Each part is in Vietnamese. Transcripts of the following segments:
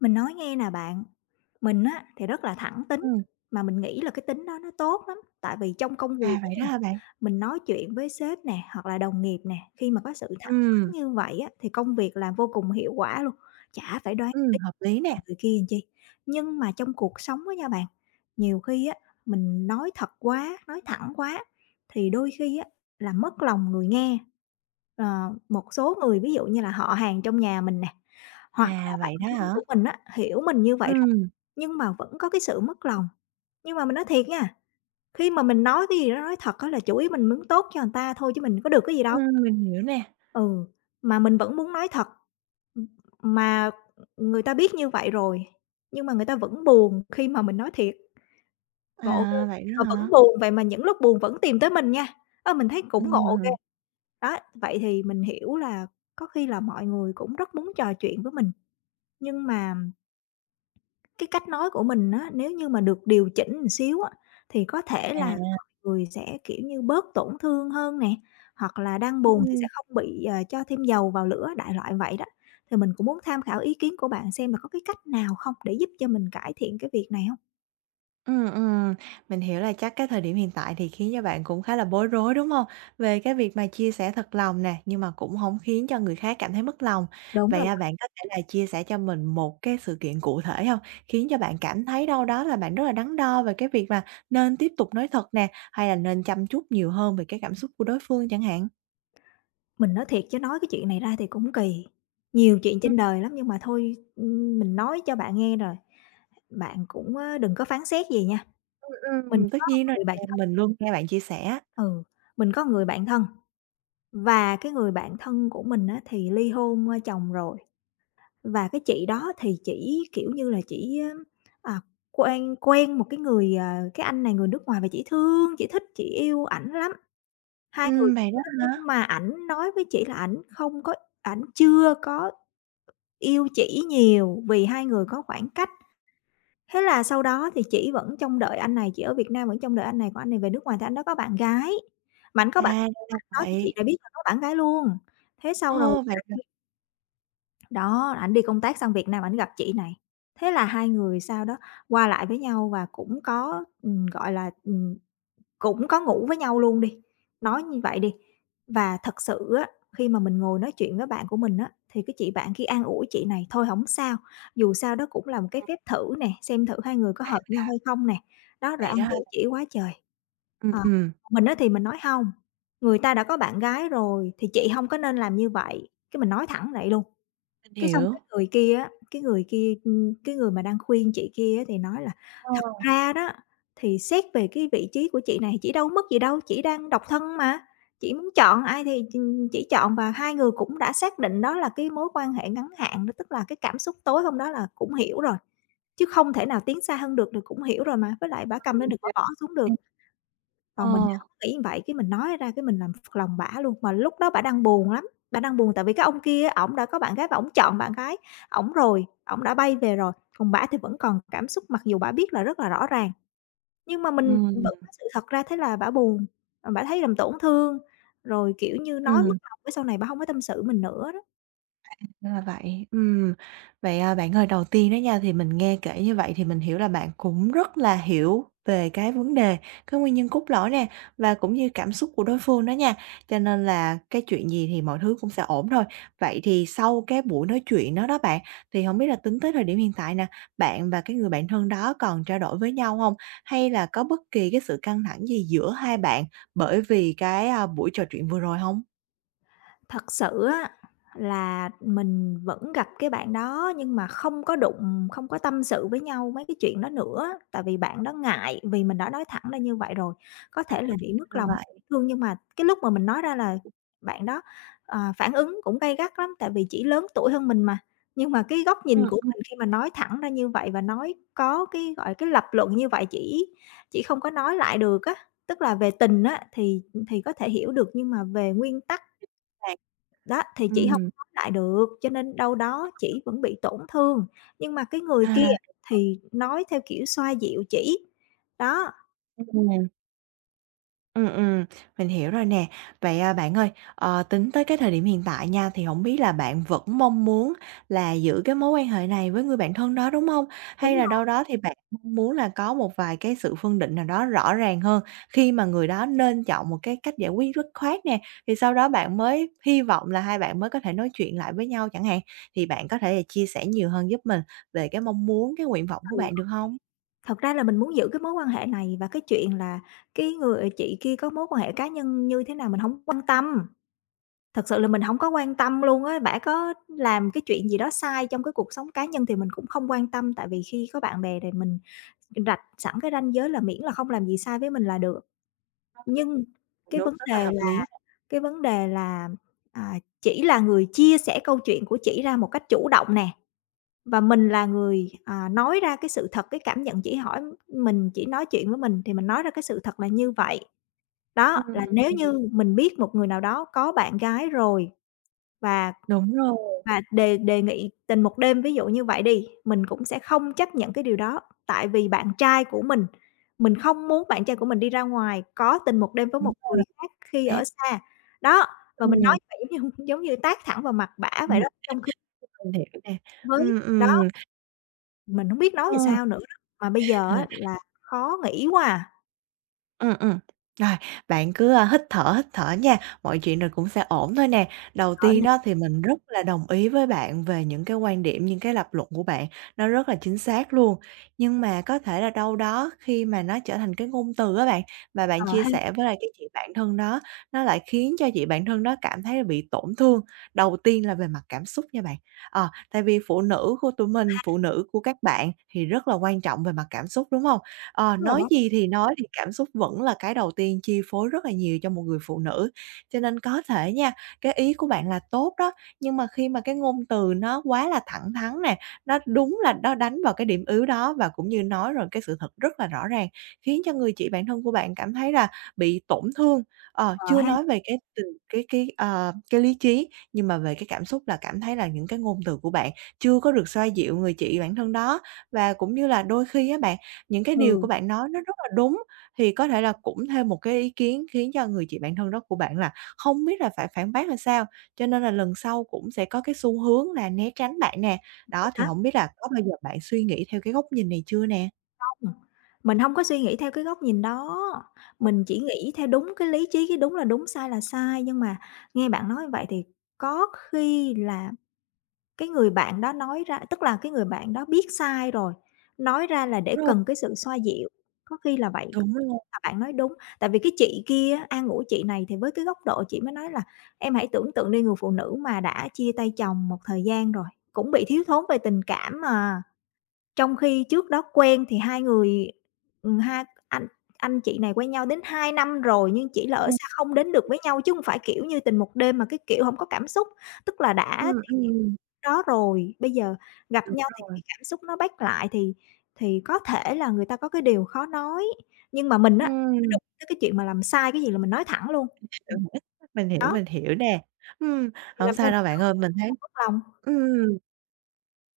Mình nói nghe nè bạn, mình á thì rất là thẳng tính, Ừm. mà mình nghĩ là cái tính đó nó tốt lắm, tại vì trong công À, việc á vậy đó nha, hả bạn? mình nói chuyện với sếp nè, hoặc là đồng nghiệp nè, khi mà có sự thẳng thắn Ừm, như vậy á, thì công việc làm vô cùng hiệu quả luôn, chả phải đoán về hợp lý nè. người kia làm chi. Nhưng mà trong cuộc sống á nha bạn, nhiều khi á, mình nói thật quá, nói thẳng quá thì đôi khi á, là mất lòng người nghe. Ờ, một số người ví dụ như là họ hàng trong nhà mình nè, hoặc là À, bạn vậy đó thân hả? của mình á, hiểu mình như vậy rồi, Ừm, nhưng mà vẫn có cái sự mất lòng. Nhưng mà mình nói thiệt nha, khi mà mình nói cái gì đó nói thật á là chủ ý mình muốn tốt cho người ta thôi chứ mình có được cái gì đâu. Mình hiểu nè. Ừ, mà mình vẫn muốn nói thật, ừm, mà người ta biết như vậy rồi, nhưng mà người ta vẫn buồn khi mà mình nói thiệt, ngộ ghê, À, vậy mà đó vẫn hả? buồn, vậy mà những lúc buồn vẫn tìm tới mình nha, ơ, mình thấy cũng ngộ ghê. Ừm, Đó, vậy thì mình hiểu là có khi là mọi người cũng rất muốn trò chuyện với mình, nhưng mà cái cách nói của mình á, nếu như mà được điều chỉnh một xíu á, thì có thể à, là mọi người sẽ, kiểu như, bớt tổn thương hơn nè, hoặc là đang buồn thì sẽ ừm. không bị, ờ, cho thêm dầu vào lửa, đại loại vậy đó. Thì mình cũng muốn tham khảo ý kiến của bạn xem là có cái cách nào không để giúp cho mình cải thiện cái việc này hông? Ừm, ừm, mình hiểu là chắc cái thời điểm hiện tại thì khiến cho bạn cũng khá là bối rối, đúng không? Về cái việc mà chia sẻ thật lòng nè, nhưng mà cũng không khiến cho người khác cảm thấy mất lòng. Đúng Vậy, rồi à, đó, bạn có thể là chia sẻ cho mình một cái sự kiện cụ thể không? Khiến cho bạn cảm thấy đâu đó là bạn rất là đắn đo về cái việc mà nên tiếp tục nói thật nè, hay là nên chăm chút nhiều hơn về cái cảm xúc của đối phương chẳng hạn? mình nói thiệt chứ nói cái chuyện này ra thì cũng kỳ, nhiều chuyện Ừm, trên đời lắm nhưng mà thôi, mình nói cho bạn nghe rồi, bạn cũng, á, đừng có phán xét gì nha. Mình tất có nhiên rồi, người bạn à, thân mình luôn nghe bạn chia sẻ. ừ, mình có người bạn thân và cái người bạn thân của mình á thì ly hôn, ơ, chồng rồi, và cái chị đó thì chỉ, kiểu như là, chỉ, ờ, à, quen quen một cái người, à cái anh này người nước ngoài và chỉ thương, chỉ thích, chỉ yêu ảnh lắm. Hai người cũng Vậy đó yêu lắm hả? nhưng mà ảnh nói với chị là ảnh chưa có yêu chỉ nhiều vì hai người có khoảng cách. Thế là sau đó thì chị vẫn trông đợi anh này, chị ở Việt Nam vẫn trông đợi anh này, còn anh này về nước ngoài thì anh đó có bạn gái, mà ảnh có À, bạn ra là đó, thì chị vậy. này biết là có bạn gái luôn. Thế sau rồi Ồ, vậy ảnh đi đó, ảnh đi công tác sang Việt Nam ảnh gặp chị này, thế là hai người sau đó qua lại với nhau và cũng có, gọi là, cũng có ngủ với nhau luôn đi, nói như vậy đi. Và thật sự á, khi mà mình ngồi nói chuyện với bạn của mình á, thì cái chị bạn kia an ủi chị này: "Thôi hổng sao, dù sao đó cũng là một cái phép thử nè, xem thử hai người có hợp nhau hay không nè." Đó, rồi vậy an đó hả? ủi chỉ quá trời. Ừm, Ờ, ừm, mình á thì mình nói: "Hông, người ta đã có bạn gái rồi thì chị hông có nên làm như vậy." Cái mình nói thẳng vậy luôn. mình Cái xong hiểu. cái người kia á, cái người kia, cái người mà đang khuyên chị kia á thì nói là Ờ. "Thật ra đó, thì xét về cái vị trí của chị này, chị đâu mất gì đâu, chị đang độc thân mà, chị muốn chọn ai thì ch chị chọn." Và hai người cũng đã xác định đó là cái mối quan hệ ngắn hạn đó, tức là cái cảm xúc tối hôm đó là cũng hiểu rồi, chứ không thể nào tiến xa hơn được, được cũng hiểu rồi mà, với lại bả cầm lên được bả bỏ xuống được. Chính xác. Còn mình thì Ờ, hổng nghĩ vậy, cái mình nói ra cái mình làm phật lòng bả luôn, mà lúc đó bả đang buồn lắm, bả đang buồn tại vì cái ông kia á, ổng đã có bạn gái và ổng chọn bạn gái ổng rồi, ổng đã bay về rồi, còn bả thì vẫn còn cảm xúc mặc dù bả biết là rất là rõ ràng. Nhưng mà mình vẫn nói ừm, sự thật ra thế là bả buồn, ờ, bả thấy làm tổn thương, rồi, kiểu như, nói ừm. mất lòng cái sau này bả hông có tâm sự mình nữa đó. Ra là vậy. Vậy, à, bạn ơi, đầu tiên đó nha, thì mình nghe kể như vậy thì mình hiểu là bạn cũng rất là hiểu về cái vấn đề, cái nguyên nhân cốt lõi nè, và cũng như cảm xúc của đối phương đó nha, cho nên là cái chuyện gì thì mọi thứ cũng sẽ ổn thôi. Vậy thì sau cái buổi nói chuyện đó đó bạn, thì không biết là tính tới thời điểm hiện tại nè, bạn và cái người bạn thân đó còn trao đổi với nhau không? Hay là có bất kỳ cái sự căng thẳng gì giữa hai bạn bởi vì cái, a, buổi trò chuyện vừa rồi không? Thật sự á là mình vẫn gặp cái bạn đó nhưng mà không có đụng, không có tâm sự với nhau mấy cái chuyện đó nữa, tại vì bạn đó ngại vì mình đã nói thẳng ra như vậy rồi. Có thể là bị mất Là lòng hay vậy. tổn thương nhưng mà cái lúc mà mình nói ra là bạn đó, ờ, phản ứng cũng gay gắt lắm, tại vì chỉ lớn tuổi hơn mình mà. Nhưng mà cái góc Ừm, nhìn của ừm. mình khi mà nói thẳng ra như vậy và nói có cái, gọi cái lập luận như vậy chỉ không có nói lại được á, tức là về tình á thì có thể hiểu được nhưng mà về nguyên tắc Bạn đó, thì chỉ hông ừm, nói lại được, cho nên đâu đó chỉ vẫn bị tổn thương, nhưng mà cái người kia à. thì nói theo kiểu xoa dịu chỉ. Đó, Ừm, ừm, ừm, mình hiểu rồi nè. Vậy, à, bạn ơi, ờ, tính tới cái thời điểm hiện tại nha, thì không biết là bạn vẫn mong muốn là giữ cái mối quan hệ này với người bạn thân đó, đúng không? đúng Hay rồi, là đâu đó thì bạn mong muốn là có một vài cái sự phân định nào đó rõ ràng hơn, khi mà người đó nên chọn một cái cách giải quyết dứt khoát nè, thì sau đó bạn mới hy vọng là hai bạn mới có thể nói chuyện lại với nhau chẳng hạn. Thì bạn có thể là chia sẻ nhiều hơn giúp mình về cái mong muốn, cái nguyện vọng của bạn được không? thật ra là mình muốn giữ cái mối quan hệ này và cái chuyện là cái người ờ, chị kia có mối quan hệ cá nhân như thế nào mình hổng quan tâm, thật sự là mình hổng có quan tâm luôn á. Bả có làm cái chuyện gì đó sai trong cái cuộc sống cá nhân thì mình cũng không quan tâm, tại vì khi có bạn bè thì mình rạch sẵn cái ranh giới là miễn là không làm gì sai với mình là được. Nhưng cái Đúng, vấn rất đề là hợp lý. Cái vấn đề là, à, chỉ là người chia sẻ câu chuyện của chỉ ra một cách chủ động nè, và mình là người, à, nói ra cái sự thật, cái cảm nhận chỉ hỏi mình chỉ nói chuyện với mình thì mình nói ra cái sự thật là như vậy. Đó, Ừm. là nếu như mình biết một người nào đó có bạn gái rồi và Đúng rồi, và đề đề nghị tình một đêm ví dụ như vậy đi, mình cũng sẽ không chấp nhận cái điều đó, tại vì bạn trai của mình không muốn bạn trai của mình đi ra ngoài có tình một đêm với đúng một rồi. người khác khi ở xa. Đó, và mình nói Ừm, vậy giống như giống như tát thẳng vào mặt bả vậy đó, mình trong khi mình hiểu nè. với Ừm, đó, ừm, mình hông biết nói ơ, làm sao nữa đó. Mà bây giờ à, á là khó nghĩ quá à, ừ ừ. Rồi, bạn cứ, a, hít thở nha, mọi chuyện rồi cũng sẽ ổn thôi nè. Đầu ở tiên nè, đó thì mình rất là đồng ý với bạn về những cái quan điểm, những cái lập luận của bạn, nó rất là chính xác luôn. Nhưng mà có thể là đâu đó khi mà nó trở thành cái ngôn từ á bạn, mà bạn ờ chia ha, sẻ với lại cái chị bạn thân đó, nó lại khiến cho chị bạn thân đó cảm thấy là bị tổn thương, đầu tiên là về mặt cảm xúc nha bạn. Ờ, tại vì phụ nữ của tụi mình, phụ nữ của các bạn thì rất là quan trọng về mặt cảm xúc, đúng không? Ờ, đúng rồi nói đó, gì thì nói thì cảm xúc vẫn là cái đầu tiên chi phối rất là nhiều cho một người phụ nữ, cho nên có thể nha, cái ý của bạn là tốt đó, nhưng mà khi mà cái ngôn từ nó quá là thẳng thắn nè, nó đúng là nó đánh vào cái điểm yếu đó và cũng như nói rồi cái sự thật rất là rõ ràng, khiến cho người chị bạn thân của bạn cảm thấy là bị tổn thương. Ờ, ờ chưa ha, nói về cái tình cái lý trí, nhưng mà về cái cảm xúc là cảm thấy là những cái ngôn từ của bạn chưa có được xoa dịu người chị bạn thân đó. Và cũng như là đôi khi á bạn, những cái điều của ừ, bạn nói nó rất là đúng, thì có thể là cũng thêm một cái ý kiến khiến cho người chị bạn thân đó của bạn là không biết là phải phản bác là sao, cho nên là lần sau cũng sẽ có cái xu hướng là né tránh bạn nè. Đó, thì hả? không biết là có bao giờ bạn suy nghĩ theo cái góc nhìn này chưa nè? Ừm, mình hông có suy nghĩ theo cái góc nhìn đó, mình chỉ nghĩ theo đúng cái lý trí, cái đúng là đúng, sai là sai. Nhưng mà nghe bạn nói như vậy thì có khi là cái người bạn đó nói ra tức là cái người bạn đó biết sai rồi, nói ra là để Đúng rồi, cần cái sự xoa dịu, có khi là vậy, đúng rồi. là bạn nói đúng. Tại vì cái chị kia á, an ủi chị này thì với cái góc độ chị mới nói là "Em hãy tưởng tượng đi, người phụ nữ mà đã chia tay chồng một thời gian rồi, cũng bị thiếu thốn về tình cảm mà." Trong khi trước đó quen thì hai người hai anh chị này quen nhau đến 2 năm rồi nhưng chỉ là ở Ừm, xa không đến được với nhau chứ hông phải, kiểu như, tình một đêm mà cái kiểu hổng có cảm xúc. Tức là đã ừm, tiếng ừm, đó rồi, bây giờ gặp đúng nhau thì rồi. cái cảm xúc nó back lại thì có thể là người ta có cái điều khó nói, nhưng mà mình á, mình Ừm, đụng tới cái chuyện mà làm sai cái gì là mình nói thẳng luôn. Ừm. hiểu, hiểu. Mình hiểu, Đó, mình hiểu nè. Ừm, thì hổng làm sao sao để đâu nó bạn ơi, mình thấy không mất lòng. ừm.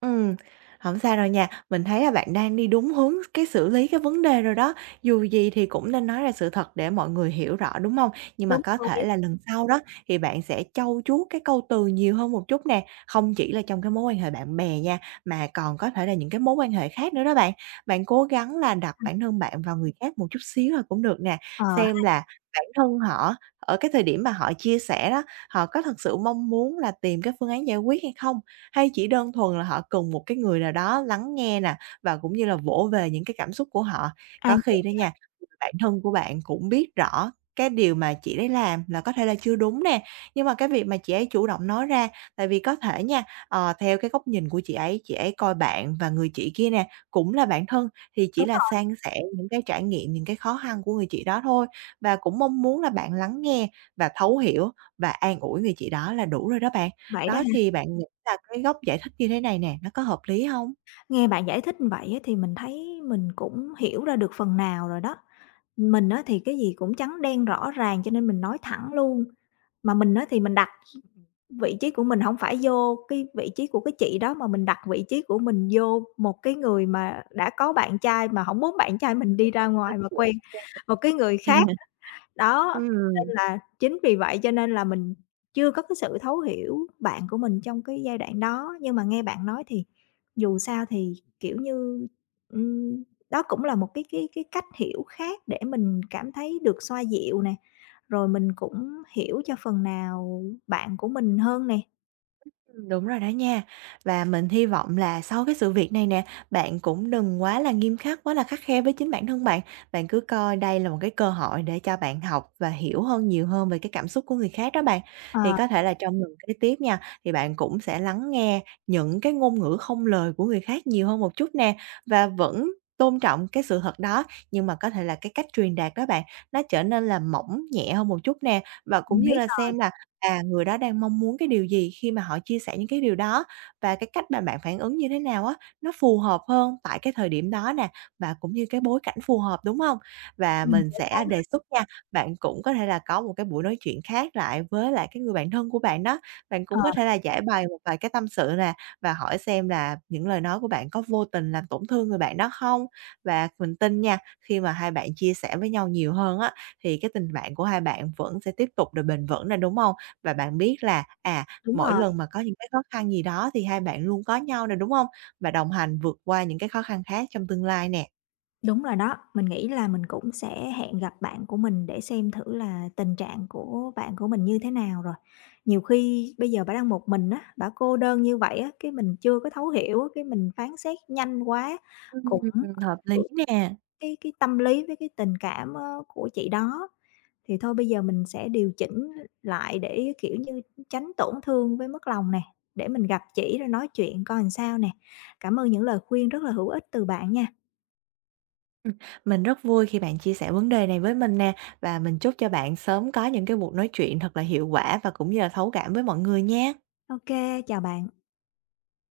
Ừ, không sao đâu nha. Mình thấy là bạn đang đi đúng hướng cái xử lý cái vấn đề rồi đó. Dù gì thì cũng nên nói ra sự thật để mọi người hiểu rõ, đúng không? Nhưng mà Đúng có thể rồi. là lần sau đó thì bạn sẽ trau chuốt cái câu từ nhiều hơn một chút nè, không chỉ là trong cái mối quan hệ bạn bè nha, mà còn có thể là những cái mối quan hệ khác nữa đó bạn. Bạn cố gắng là đặt Ừm. bản thân bạn vào người khác một chút xíu là cũng được nè, Ờ, xem là bản thân họ ở cái thời điểm mà họ chia sẻ đó, họ có thật sự mong muốn là tìm cái phương án giải quyết hay không? Hay chỉ đơn thuần là họ cần một cái người nào đó lắng nghe nè, và cũng như là vỗ về những cái cảm xúc của họ. Có an khi đó ủi, nha, bản thân của bạn cũng biết rõ cái điều mà chị đấy làm là có thể là chưa đúng nè, nhưng mà cái việc mà chị ấy chủ động nói ra, tại vì có thể nha, ờ, theo cái góc nhìn của chị ấy coi bạn và người chị kia nè, cũng là bạn thân, thì chỉ đúng là rồi, san sẻ những cái trải nghiệm, những cái khó khăn của người chị đó thôi. Và cũng mong muốn là bạn lắng nghe và thấu hiểu và an ủi người chị đó là đủ rồi đó bạn. vậy đó. Đó, thì bạn nghĩ là cái góc giải thích như thế này nè, nó có hợp lý hông? Nghe bạn giải thích như vậy á thì mình thấy mình cũng hiểu ra được phần nào rồi đó. Mình á thì cái gì cũng trắng đen rõ ràng cho nên mình nói thẳng luôn, mà mình á thì mình đặt vị trí của mình không phải vô cái vị trí của cái chị đó, mà mình đặt vị trí của mình vô một cái người mà đã có bạn trai mà không muốn bạn trai mình đi ra ngoài mà quen một cái người khác. Đó, nên Ừm. là chính vì vậy cho nên là mình chưa có cái sự thấu hiểu bạn của mình trong cái giai đoạn đó, nhưng mà nghe bạn nói thì dù sao thì, kiểu như, ừm, đó cũng là một cái cách hiểu khác để mình cảm thấy được xoa dịu nè, rồi mình cũng hiểu cho phần nào bạn của mình hơn nè. Đúng rồi đó nha. Và mình hy vọng là sau cái sự việc này nè, bạn cũng đừng quá là nghiêm khắc, quá là khắt khe với chính bản thân bạn. Bạn cứ coi đây là một cái cơ hội để cho bạn học và hiểu hơn, nhiều hơn về cái cảm xúc của người khác đó bạn. Ờ, Thì có thể là trong lần kế tiếp nha, thì bạn cũng sẽ lắng nghe những cái ngôn ngữ không lời của người khác nhiều hơn một chút nè, và vẫn tôn trọng cái sự thật đó, nhưng mà có thể là cái cách truyền đạt đó bạn, nó trở nên là mỏng nhẹ hơn một chút nè, và cũng mình như biết là là xem là à, người đó đang mong muốn cái điều gì khi mà họ chia sẻ những cái điều đó và cái cách mà bạn phản ứng như thế nào á, nó phù hợp hơn tại cái thời điểm đó nè và cũng như cái bối cảnh phù hợp, đúng không? Và mình mình sẽ sẽ đề xuất nha, bạn cũng có thể là có một cái buổi nói chuyện khác lại với lại cái người bạn thân của bạn đó, bạn cũng Ờ. có thể là giải bày một vài cái tâm sự nè và hỏi xem là những lời nói của bạn có vô tình làm tổn thương người bạn đó không? Và mình tin nha, khi mà hai bạn chia sẻ với nhau nhiều hơn á, thì cái tình bạn của hai bạn vẫn sẽ tiếp tục được bền vững nè, đúng không? Và bạn biết là, à, đúng mỗi rồi. lần mà có những cái khó khăn gì đó thì hai bạn luôn có nhau nè, đúng không? Và đồng hành vượt qua những cái khó khăn khác trong tương lai nè. Đúng rồi đó, mình nghĩ là mình cũng sẽ hẹn gặp bạn của mình để xem thử là tình trạng của bạn của mình như thế nào rồi. Nhiều khi bây giờ bà đang một mình á, bà cô đơn như vậy á, cái mình chưa có thấu hiểu á, cái mình phán xét nhanh quá Ừm, cũng ảnh hợp lý hưởng nè. cái tâm lý với cái tình cảm, ơ, của chị đó. Thì thôi bây giờ mình sẽ điều chỉnh lại để, kiểu như, tránh tổn thương với mất lòng nè, để mình gặp chị rồi nói chuyện coi làm sao nè. Cảm ơn những lời khuyên rất là hữu ích từ bạn nha. Ừm, mình rất vui khi bạn chia sẻ vấn đề này với mình nè, và mình chúc cho bạn sớm có những cái cuộc nói chuyện thật là hiệu quả và cũng như là thấu cảm với mọi người nha. Ok, chào bạn.